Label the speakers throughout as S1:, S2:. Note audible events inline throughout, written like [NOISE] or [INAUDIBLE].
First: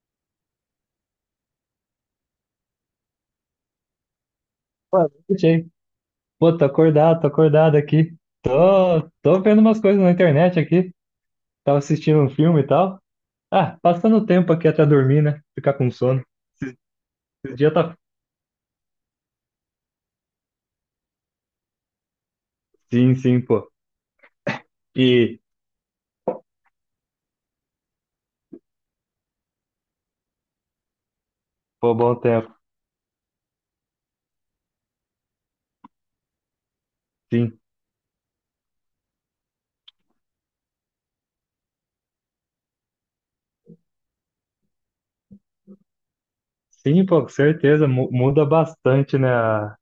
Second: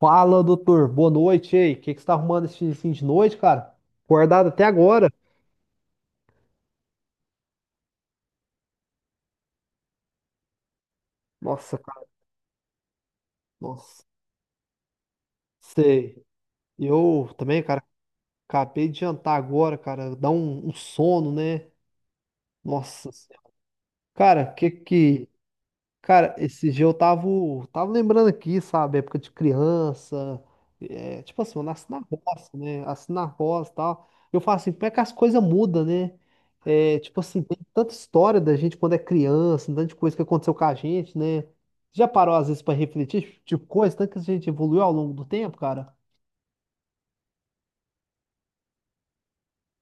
S1: Fala, doutor. Boa noite, ei. O que que você tá arrumando esse fim de noite, cara? Acordado até agora.
S2: Boa noite, hein? Pô, tô acordado aqui. Tô vendo umas coisas na internet aqui.
S1: Nossa,
S2: Tava
S1: cara.
S2: assistindo um filme e tal. Ah,
S1: Nossa.
S2: passando o tempo aqui até dormir, né? Ficar com
S1: Sei.
S2: sono. Esse,
S1: Eu
S2: esse
S1: também,
S2: dia
S1: cara,
S2: tá.
S1: acabei de jantar agora, cara. Dá um sono, né? Nossa.
S2: Sim, sim,
S1: Senhora.
S2: pô.
S1: Cara, o que que
S2: E,
S1: Cara, esse dia eu tava lembrando aqui, sabe, época de criança, é, tipo assim, eu nasci
S2: pô,
S1: na
S2: bom
S1: roça,
S2: tempo.
S1: né, nasci na roça e tal, eu falo assim, como é que as coisas mudam, né, é, tipo assim, tem
S2: Sim.
S1: tanta história da gente quando é criança, tanta coisa que aconteceu com a gente, né, já parou às vezes pra refletir, tipo, coisa, tanto que a gente evoluiu ao longo do tempo, cara?
S2: Sim, pô, com certeza. Muda bastante, né? A,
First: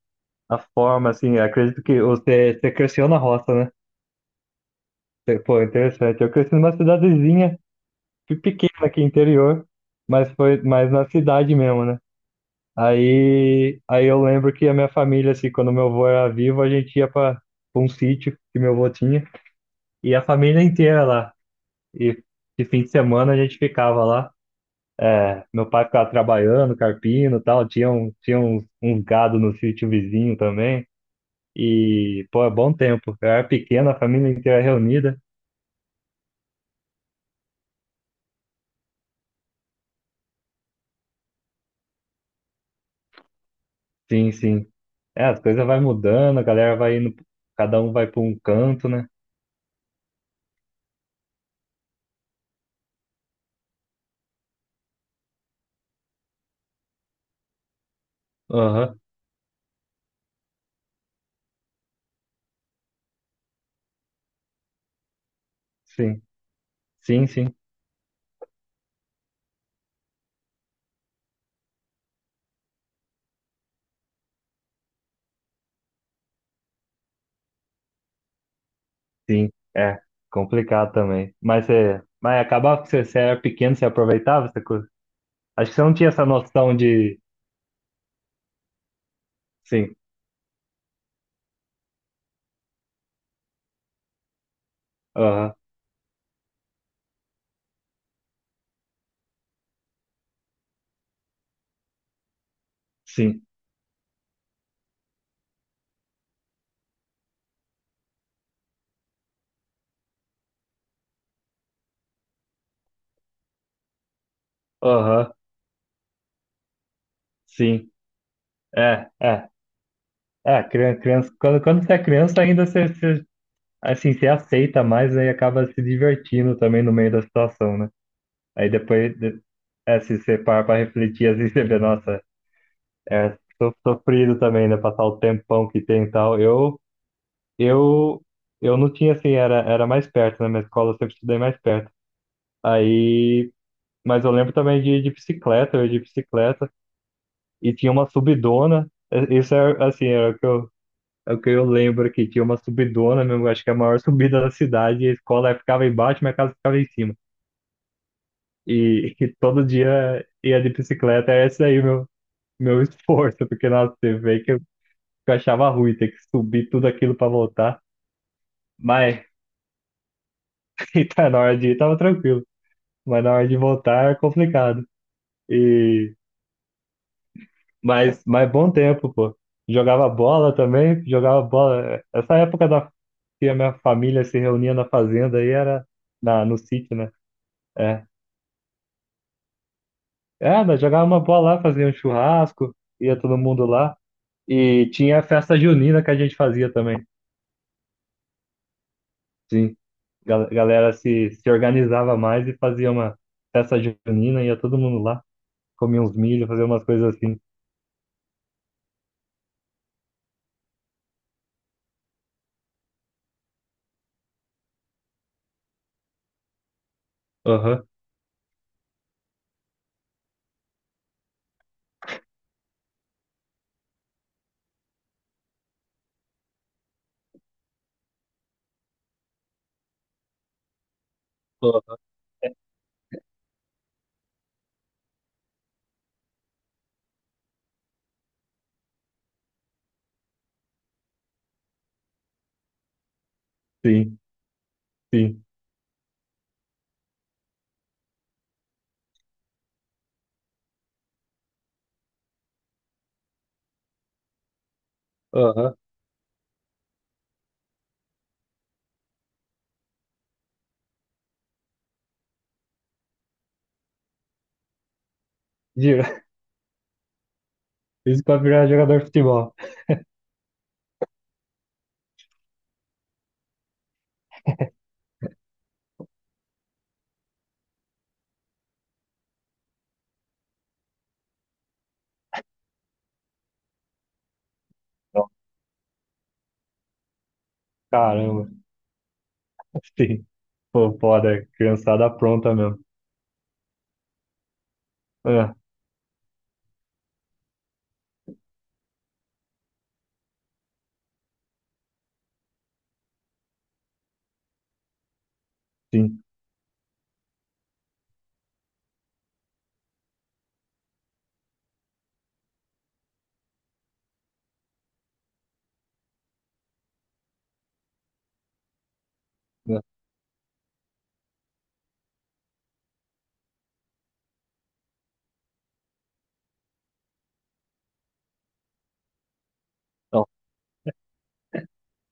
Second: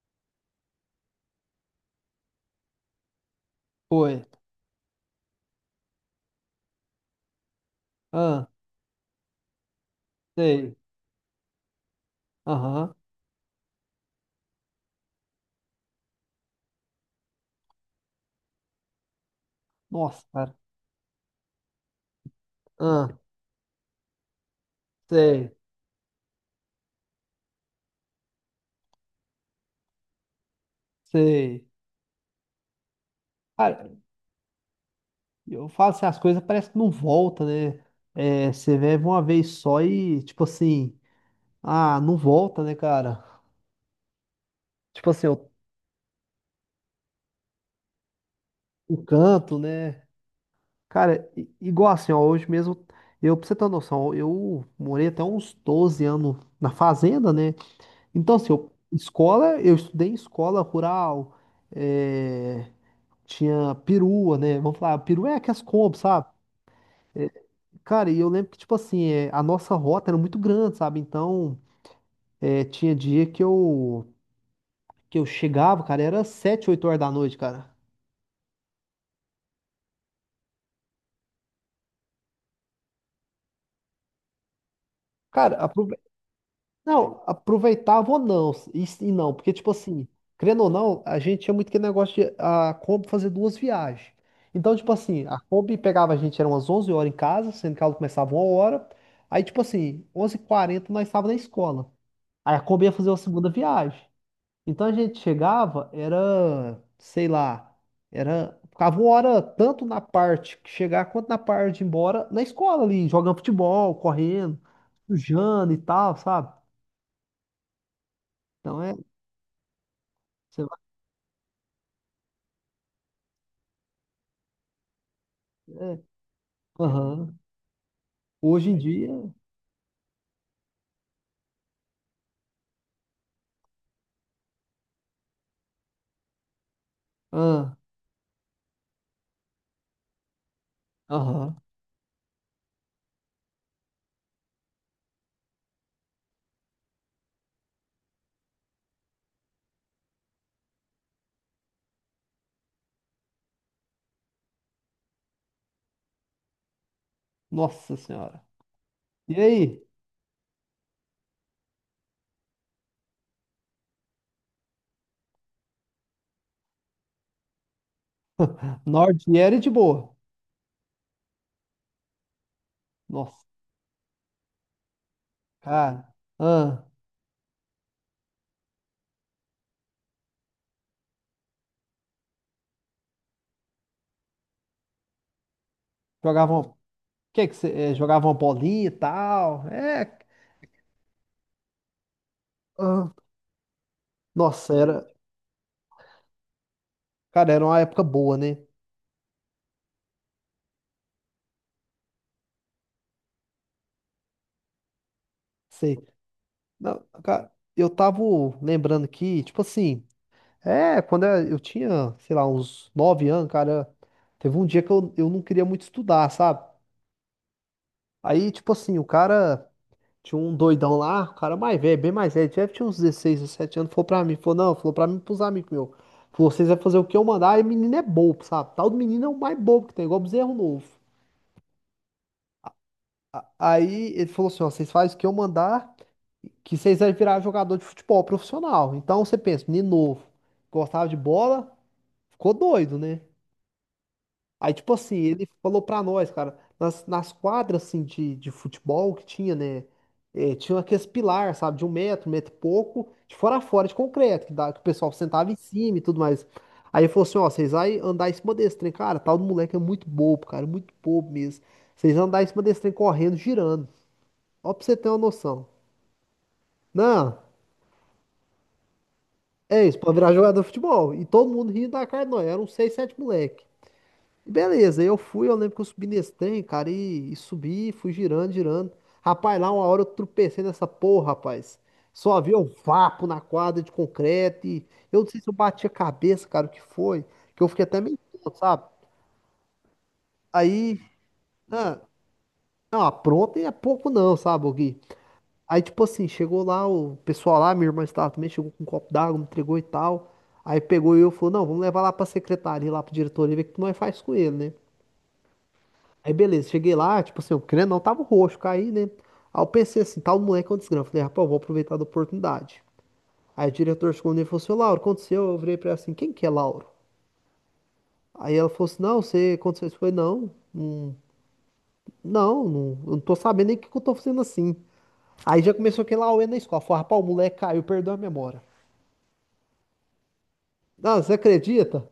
S2: a forma, assim. Acredito que você cresceu na roça, né?
S1: Foi,
S2: Pô, interessante. Eu cresci numa cidadezinha
S1: ah,
S2: pequena aqui, interior. Mas foi
S1: sei,
S2: mais na cidade mesmo, né?
S1: aham,
S2: Aí eu lembro que a minha família, assim, quando meu avô era vivo, a gente ia para um sítio que meu avô tinha, e a
S1: nossa, cara,
S2: família inteira lá. E de fim de
S1: ah,
S2: semana a gente ficava lá. É,
S1: sei,
S2: meu pai ficava trabalhando, carpino e tal, tinha uns gado no sítio vizinho também.
S1: sei,
S2: E, pô, é bom tempo. Eu era
S1: cara,
S2: pequena, a família inteira reunida.
S1: eu falo assim, as coisas parece que não volta, né? É, você vive uma vez só e, tipo assim, ah, não volta, né, cara?
S2: Sim, sim.
S1: Tipo
S2: É,
S1: assim,
S2: as
S1: o,
S2: coisas vai mudando, a galera vai indo, cada um vai para um canto,
S1: o
S2: né?
S1: canto, né? Cara, igual assim, ó, hoje mesmo, eu, pra você ter uma noção, eu morei até uns 12 anos na fazenda, né? Então, assim, eu,
S2: Aham.
S1: escola, eu estudei em escola rural, é, tinha perua, né? Vamos falar, perua é aquelas compras,
S2: Sim.
S1: sabe?
S2: Sim,
S1: É,
S2: sim.
S1: cara, e eu lembro que, tipo assim, é, a nossa rota era muito grande, sabe? Então. É, tinha dia que eu chegava, cara, era 7 8 horas da noite, cara.
S2: Sim, é complicado também. Mas acabava que você era pequeno, você aproveitava essa coisa.
S1: Cara,
S2: Acho que você não tinha essa noção de...
S1: não, aproveitava ou não, e não, porque, tipo
S2: Sim.
S1: assim, querendo ou não, a gente tinha muito aquele negócio de a Kombi fazer duas viagens. Então, tipo assim, a
S2: Aham.
S1: Kombi pegava a gente, eram umas 11 horas em casa, sendo que ela começava uma hora. Aí, tipo assim, onze h 40 nós estávamos na escola. Aí a Kombi ia fazer uma
S2: Sim.
S1: segunda viagem. Então a gente chegava, era, sei lá, era, ficava uma hora tanto na parte que chegar quanto na parte de ir embora na escola ali, jogando futebol, correndo,
S2: Aham.
S1: sujando e tal, sabe?
S2: Sim.
S1: Então é,
S2: É, é,
S1: você
S2: é,
S1: vai,
S2: criança, criança, quando você é criança ainda você, assim, você aceita mais, aí acaba se
S1: é,
S2: divertindo também no meio da
S1: aham.
S2: situação, né?
S1: Hoje
S2: Aí
S1: em dia,
S2: depois, se você parar pra refletir, assim, você vê, nossa, é sofrido também, né? Passar o tempão que tem e tal.
S1: ah,
S2: Eu, eu não tinha assim, era mais perto, né? Na minha escola eu sempre estudei
S1: aham,
S2: mais perto. Aí, mas eu lembro também de bicicleta, eu ia de bicicleta, e tinha uma subidona, isso é assim, era o que eu, é o que eu lembro aqui, tinha uma subidona mesmo, acho que é a maior subida da cidade, e a escola ficava embaixo, minha casa ficava em cima.
S1: nossa senhora.
S2: E, [LAUGHS] e
S1: E
S2: todo
S1: aí?
S2: dia ia de bicicleta, é esse aí meu esforço, porque nossa, você vê que eu achava ruim ter que subir tudo aquilo para voltar, mas
S1: Norte era de boa.
S2: [LAUGHS] tá na hora de ir, tava tranquilo. Mas na
S1: Nossa,
S2: hora de voltar é complicado.
S1: cara.
S2: E
S1: Ah,
S2: mas bom tempo, pô. Jogava bola também, jogava bola. Essa época da que a minha família se reunia na fazenda aí era na no
S1: jogavam,
S2: sítio, né?
S1: que você, é,
S2: É.
S1: jogavam bolinha e tal. É,
S2: É, nós jogava uma bola lá, fazia um churrasco,
S1: ah,
S2: ia todo mundo lá
S1: nossa,
S2: e
S1: era,
S2: tinha a festa junina que a gente fazia também.
S1: cara, era uma época boa, né?
S2: Sim. Galera se organizava mais e fazia uma festa junina, ia todo mundo lá,
S1: Sei.
S2: comia uns milho, fazia umas
S1: Não,
S2: coisas assim.
S1: cara, eu tava lembrando que, tipo assim, é, quando eu tinha, sei lá, uns 9 anos, cara, teve um dia que eu não queria muito estudar, sabe?
S2: Aham.
S1: Aí, tipo assim, o cara tinha um doidão lá, o cara mais velho, bem mais velho, deve tinha uns 16 17 anos, falou pra mim, falou, não, falou pra mim, e pros amigos meus. Falou, vocês vão fazer o que eu mandar, e o menino é bobo, sabe? Tal do menino é o mais bobo que tem, igual bezerro novo.
S2: Aham.
S1: Aí ele falou assim, ó, vocês fazem o que eu mandar. Que vocês vai virar jogador de futebol profissional. Então você pensa, menino novo, gostava de bola, ficou doido, né?
S2: Sim,
S1: Aí, tipo assim,
S2: sim.
S1: ele falou pra nós, cara, nas quadras assim, de futebol que tinha, né? Tinha aqueles pilar, sabe, de um metro e pouco, de fora a fora, de concreto, que, dá, que o pessoal sentava em
S2: Aham.
S1: cima e tudo mais. Aí ele falou assim: ó, vocês vai andar em cima desse trem, cara, tal do moleque é muito bobo, cara, muito bobo mesmo. Vocês vão andar em cima desse trem correndo, girando. Ó, pra você ter uma noção.
S2: Digo,
S1: Não.
S2: isso pra virar jogador de futebol.
S1: É isso, pra virar jogador de futebol. E todo mundo rindo da cara de nós. Eram seis, sete moleque. E beleza, eu fui, eu lembro que eu subi nesse trem, cara, e subi, fui girando, girando. Rapaz, lá uma hora eu tropecei nessa porra, rapaz. Só havia um vapo na quadra de concreto. E eu não
S2: Não.
S1: sei se eu bati a cabeça, cara, o que foi. Que eu fiquei até meio
S2: Caramba.
S1: tonto, sabe?
S2: Sim. Pô,
S1: Aí,
S2: foda.
S1: ah,
S2: Criançada pronta mesmo.
S1: não, apronta e é pouco não, sabe, ô Gui?
S2: Ah,
S1: Aí, tipo assim, chegou lá, o pessoal lá, minha irmã estava também, chegou com um copo d'água, me entregou e tal. Aí pegou eu e falou, não, vamos levar lá pra secretaria, lá pra diretoria, ver o que nós faz com ele, né?
S2: sim.
S1: Aí beleza, cheguei lá, tipo assim, o crânio não tava roxo, caí, né? Aí eu pensei assim, tal moleque é um desgrama. Falei, rapaz, eu vou aproveitar da oportunidade. Aí o diretor chegou nele e falou assim, ô Lauro, o que aconteceu? Eu virei pra ela assim, quem que é Lauro? Aí ela falou assim, não, você
S2: Não.
S1: aconteceu isso? Eu falei, não, não, não, não, eu não tô sabendo nem o que que eu tô fazendo assim. Aí já começou aquele auê na escola. Falei, rapaz, o moleque caiu, perdeu a memória. Não, você acredita?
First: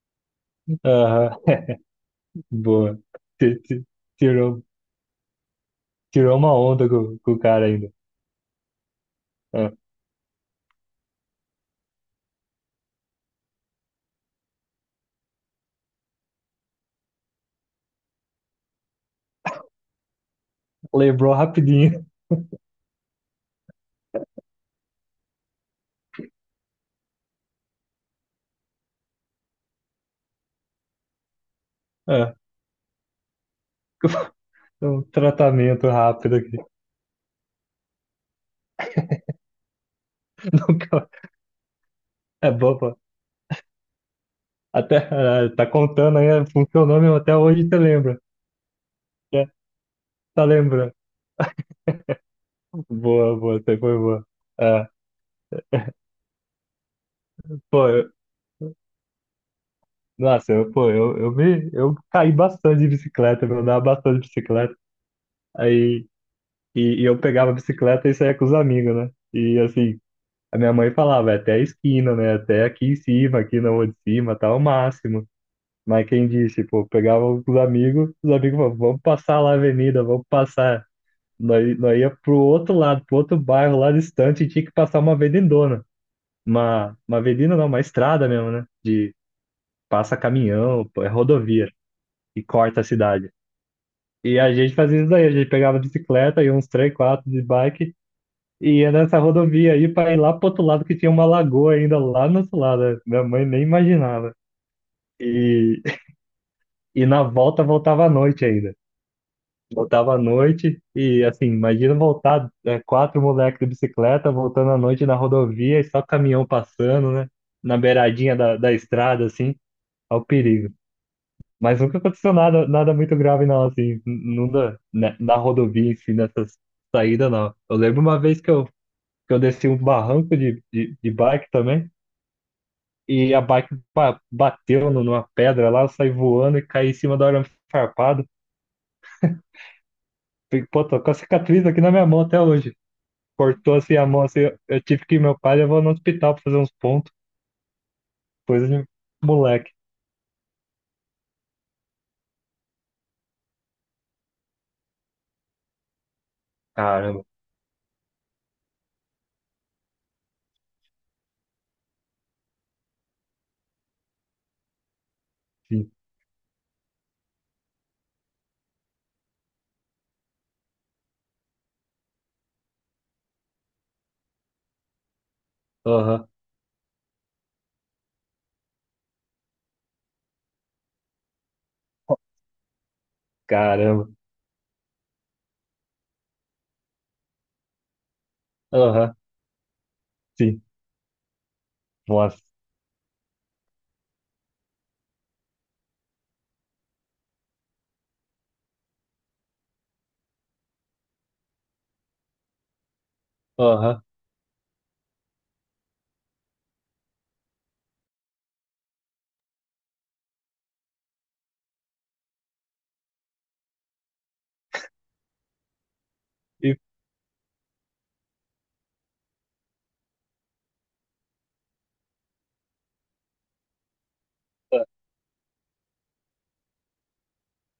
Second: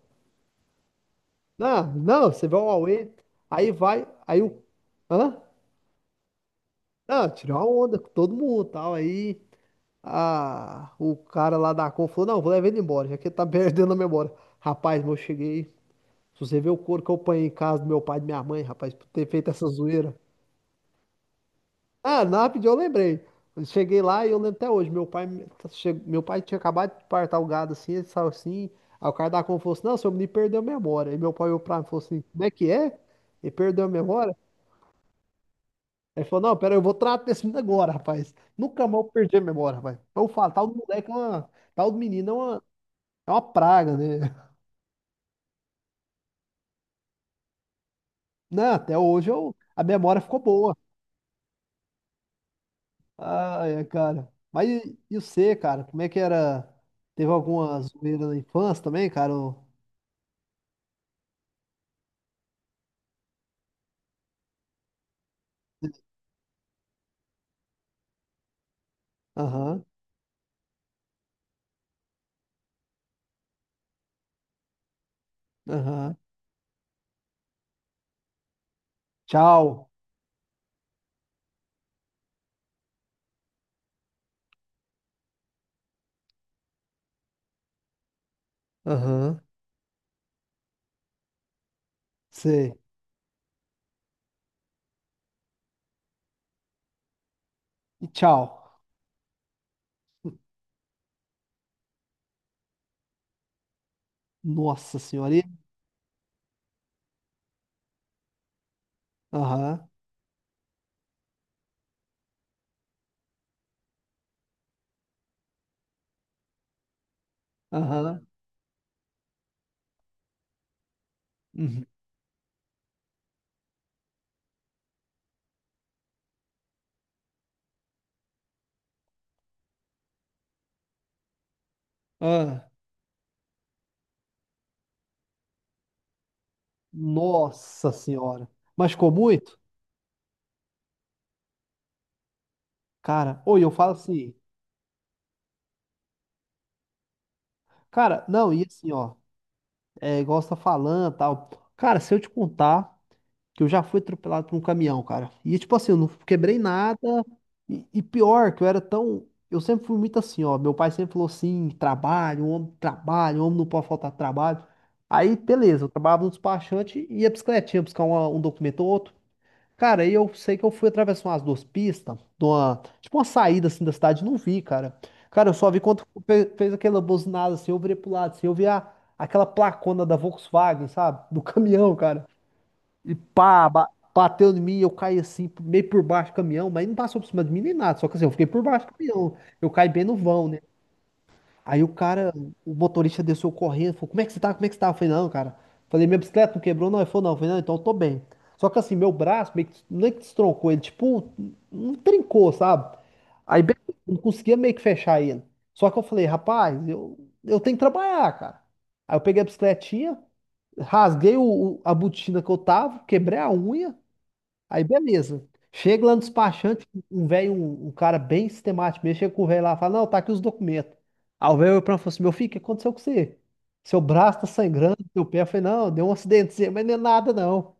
S2: Aham.
S1: Não, não, você
S2: [LAUGHS]
S1: vai ao
S2: Boa.
S1: Aue,
S2: Ti-
S1: aí
S2: ti-
S1: vai, aí o.
S2: Tirou,
S1: Hã?
S2: tirou uma onda com,
S1: Não,
S2: com o
S1: tirou
S2: cara
S1: uma
S2: ainda.
S1: onda com todo mundo e tal. Aí
S2: Ah,
S1: a, o cara lá da Com falou: não, vou levar ele embora, já que ele tá [LAUGHS] perdendo a memória. Rapaz, mas eu cheguei. Se você ver o couro que eu apanhei em casa do meu pai e da minha mãe, rapaz, por ter feito essa zoeira.
S2: lembrou rapidinho.
S1: Ah, na rapidinho eu lembrei. Eu cheguei lá e eu lembro até hoje. Meu pai, meu pai tinha acabado de partar o gado assim, ele saiu assim. Aí o cara da Compra falou assim: não, seu menino perdeu a memória. Aí meu pai olhou pra mim e falou assim:
S2: Ah,
S1: como é que é? Ele perdeu a memória?
S2: um tratamento
S1: Aí ele
S2: rápido
S1: falou: não,
S2: aqui.
S1: pera, eu vou tratar desse menino agora, rapaz. Nunca mais eu perdi a memória, rapaz. Então, eu falo:
S2: [LAUGHS]
S1: tal do
S2: Nunca-
S1: moleque é uma. Tal do menino
S2: É bom, pô.
S1: é uma praga, né? [LAUGHS]
S2: Até, tá contando aí, funcionou mesmo. Até hoje você lembra,
S1: Não, até hoje
S2: né?
S1: eu, a memória ficou
S2: Tá
S1: boa.
S2: lembrando. Boa, boa.
S1: Ah,
S2: Você
S1: é,
S2: foi boa.
S1: cara. Mas
S2: Ah,
S1: e você, cara? Como é que era? Teve alguma
S2: pô,
S1: zoeira na infância também, cara?
S2: nossa, pô, eu caí bastante de bicicleta, eu andava bastante de bicicleta. Aí, e eu pegava a bicicleta e saía com os amigos, né? E
S1: Aham,
S2: assim, a minha mãe falava, "É até a esquina, né? Até aqui em cima, aqui na rua de cima, tá o máximo." Mas
S1: aham.
S2: quem disse, pô, eu pegava com os amigos falavam, vamos passar lá a
S1: Tchau.
S2: avenida, vamos passar. Nós ia pro outro lado, pro outro bairro lá distante, e tinha que passar uma avenidona. Uma avenida não, uma estrada mesmo, né? De
S1: Aham,
S2: passa caminhão, pô, é rodovia e
S1: sei.
S2: corta a cidade. E a gente fazia isso daí, a gente pegava bicicleta e uns três, quatro de bike
S1: E tchau.
S2: e ia nessa rodovia aí para ir lá pro outro lado que tinha uma lagoa ainda lá no outro lado. Né? Minha mãe nem imaginava.
S1: Nossa senhora. E-
S2: E, [LAUGHS] e na volta voltava à noite ainda.
S1: aham,
S2: Voltava à noite e assim, imagina voltar quatro moleques de bicicleta voltando à noite na rodovia e só caminhão passando, né? Na
S1: aham.
S2: beiradinha da estrada, assim, ao perigo. Mas
S1: Uhum.
S2: nunca aconteceu nada, nada muito grave, não, assim, não na rodovia, assim, nessas saídas, não. Eu lembro uma vez que eu desci um barranco de bike também,
S1: Ah,
S2: e a bike bateu numa pedra lá, eu saí voando e caí em cima do arame
S1: nossa
S2: farpado.
S1: senhora. Machucou muito?
S2: Pô, tô com a cicatriz aqui na minha mão até hoje.
S1: Cara, oi, eu
S2: Cortou
S1: falo
S2: assim a mão,
S1: assim.
S2: assim, eu tive que ir meu pai levou no hospital pra fazer uns pontos,
S1: Cara, não, e
S2: coisa de
S1: assim, ó.
S2: moleque.
S1: É igual você tá falando, tal. Cara, se eu te contar. Que eu já fui atropelado por um caminhão, cara. E tipo assim, eu não quebrei nada.
S2: Caramba.
S1: E pior, que eu era tão. Eu sempre fui muito assim, ó. Meu pai sempre falou assim: trabalho, homem não pode faltar trabalho. Aí, beleza, eu
S2: Sim.
S1: trabalhava no despachante e ia bicicletinha buscar um documento ou outro. Cara, aí eu sei que eu fui atravessar umas duas pistas, de uma, tipo uma saída assim da cidade, não vi, cara. Cara, eu só vi quando
S2: Aham.
S1: fez aquela buzinada assim, eu virei pro lado, assim, eu vi a, aquela placona da Volkswagen, sabe? Do [LAUGHS] caminhão, cara. E pá, ba-
S2: Caramba.
S1: bateu em mim, eu caí assim, meio por baixo do caminhão, mas não passou por cima de mim nem nada, só que assim, eu fiquei por baixo do
S2: Aham.
S1: caminhão, eu caí bem no vão, né?
S2: Sim.
S1: Aí o cara,
S2: Nossa.
S1: o motorista desceu correndo, falou, como é que você tá, como é que você tá? Eu falei, não, cara, falei, minha bicicleta não quebrou? Não, ele falou, não, eu falei, não, então eu tô bem. Só que assim, meu braço meio que, não é que destroncou, ele tipo, não trincou, sabe? Aí bem,
S2: Aham.
S1: não conseguia meio que fechar ele. Só que eu falei, rapaz, eu tenho que trabalhar, cara. Aí eu peguei a bicicletinha, rasguei o, a botina que eu tava, quebrei a unha, aí beleza. Chega lá no
S2: E
S1: despachante, um velho, um cara bem sistemático mesmo, chega com o velho lá e fala, não, tá aqui os documentos. Aí o velho olhou pra mim e falou assim, meu filho, o que aconteceu com você? Seu braço tá sangrando, seu pé. Eu falei, não, deu um acidentezinho, [LAUGHS] mas não é nada não.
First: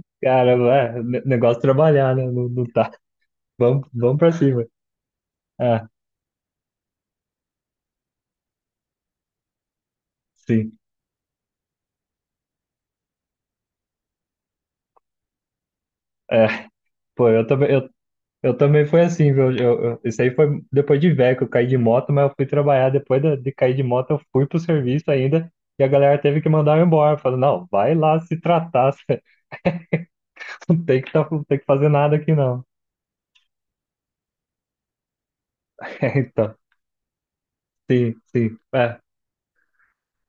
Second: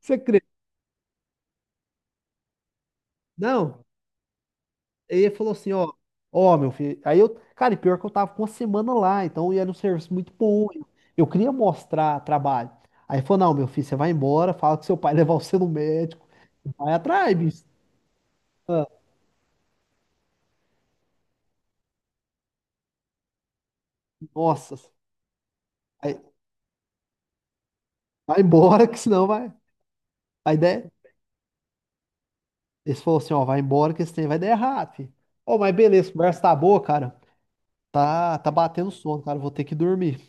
S1: Você crê?
S2: Caramba, negócio trabalhar, né? Não, não tá.
S1: Não.
S2: Vamos, vamos pra cima.
S1: Aí ele falou assim,
S2: Ah,
S1: ó, ó, meu filho. Aí eu, cara, e pior que eu tava com uma semana lá, então e era um serviço muito bom.
S2: sim.
S1: Eu queria mostrar trabalho. Aí ele falou, não, meu filho, você vai embora, fala que seu pai [LAUGHS] levar você no médico.
S2: É,
S1: Vai
S2: pô,
S1: atrás,
S2: eu
S1: bicho.
S2: também, eu, eu também
S1: Ah,
S2: foi assim, viu? Isso aí foi depois de velho que eu caí de moto, mas eu fui trabalhar. Depois de cair de moto, eu fui pro
S1: nossa.
S2: serviço ainda e a galera
S1: Aí-
S2: teve que mandar eu embora. Falando, não, vai lá se
S1: Vai embora,
S2: tratar, [LAUGHS]
S1: que
S2: você
S1: senão vai, vai
S2: não
S1: der.
S2: tem que, tá, não tem que fazer nada aqui, não.
S1: Eles falaram assim, ó, vai embora que esse trem vai dar errado, filho. Ô, mas
S2: [LAUGHS]
S1: beleza, a
S2: É,
S1: conversa tá
S2: então,
S1: boa, cara.
S2: sim,
S1: Ah, tá
S2: sim.
S1: batendo sono, cara, vou ter que dormir.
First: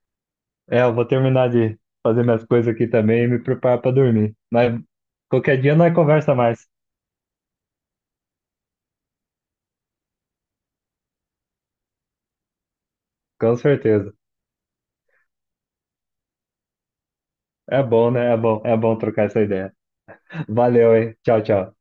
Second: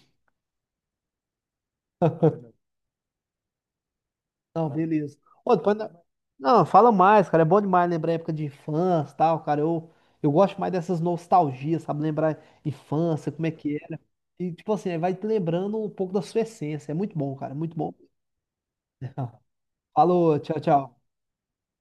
S2: Eu vou terminar de fazer minhas coisas aqui também e me preparar pra dormir.
S1: Não,
S2: Mas
S1: beleza. Ô,
S2: qualquer dia
S1: depois...
S2: nós conversa
S1: não,
S2: mais,
S1: fala mais, cara, é bom demais lembrar a época de infância e tal, cara. Eu gosto mais dessas nostalgias, sabe? Lembrar infância, como é
S2: com
S1: que era.
S2: certeza.
S1: E, tipo assim, aí vai te lembrando um pouco da sua essência. É muito bom, cara, muito
S2: É
S1: bom.
S2: bom, né? É bom trocar
S1: [LAUGHS]
S2: essa ideia.
S1: Falou, tchau,
S2: Valeu,
S1: tchau.
S2: hein? Tchau, tchau.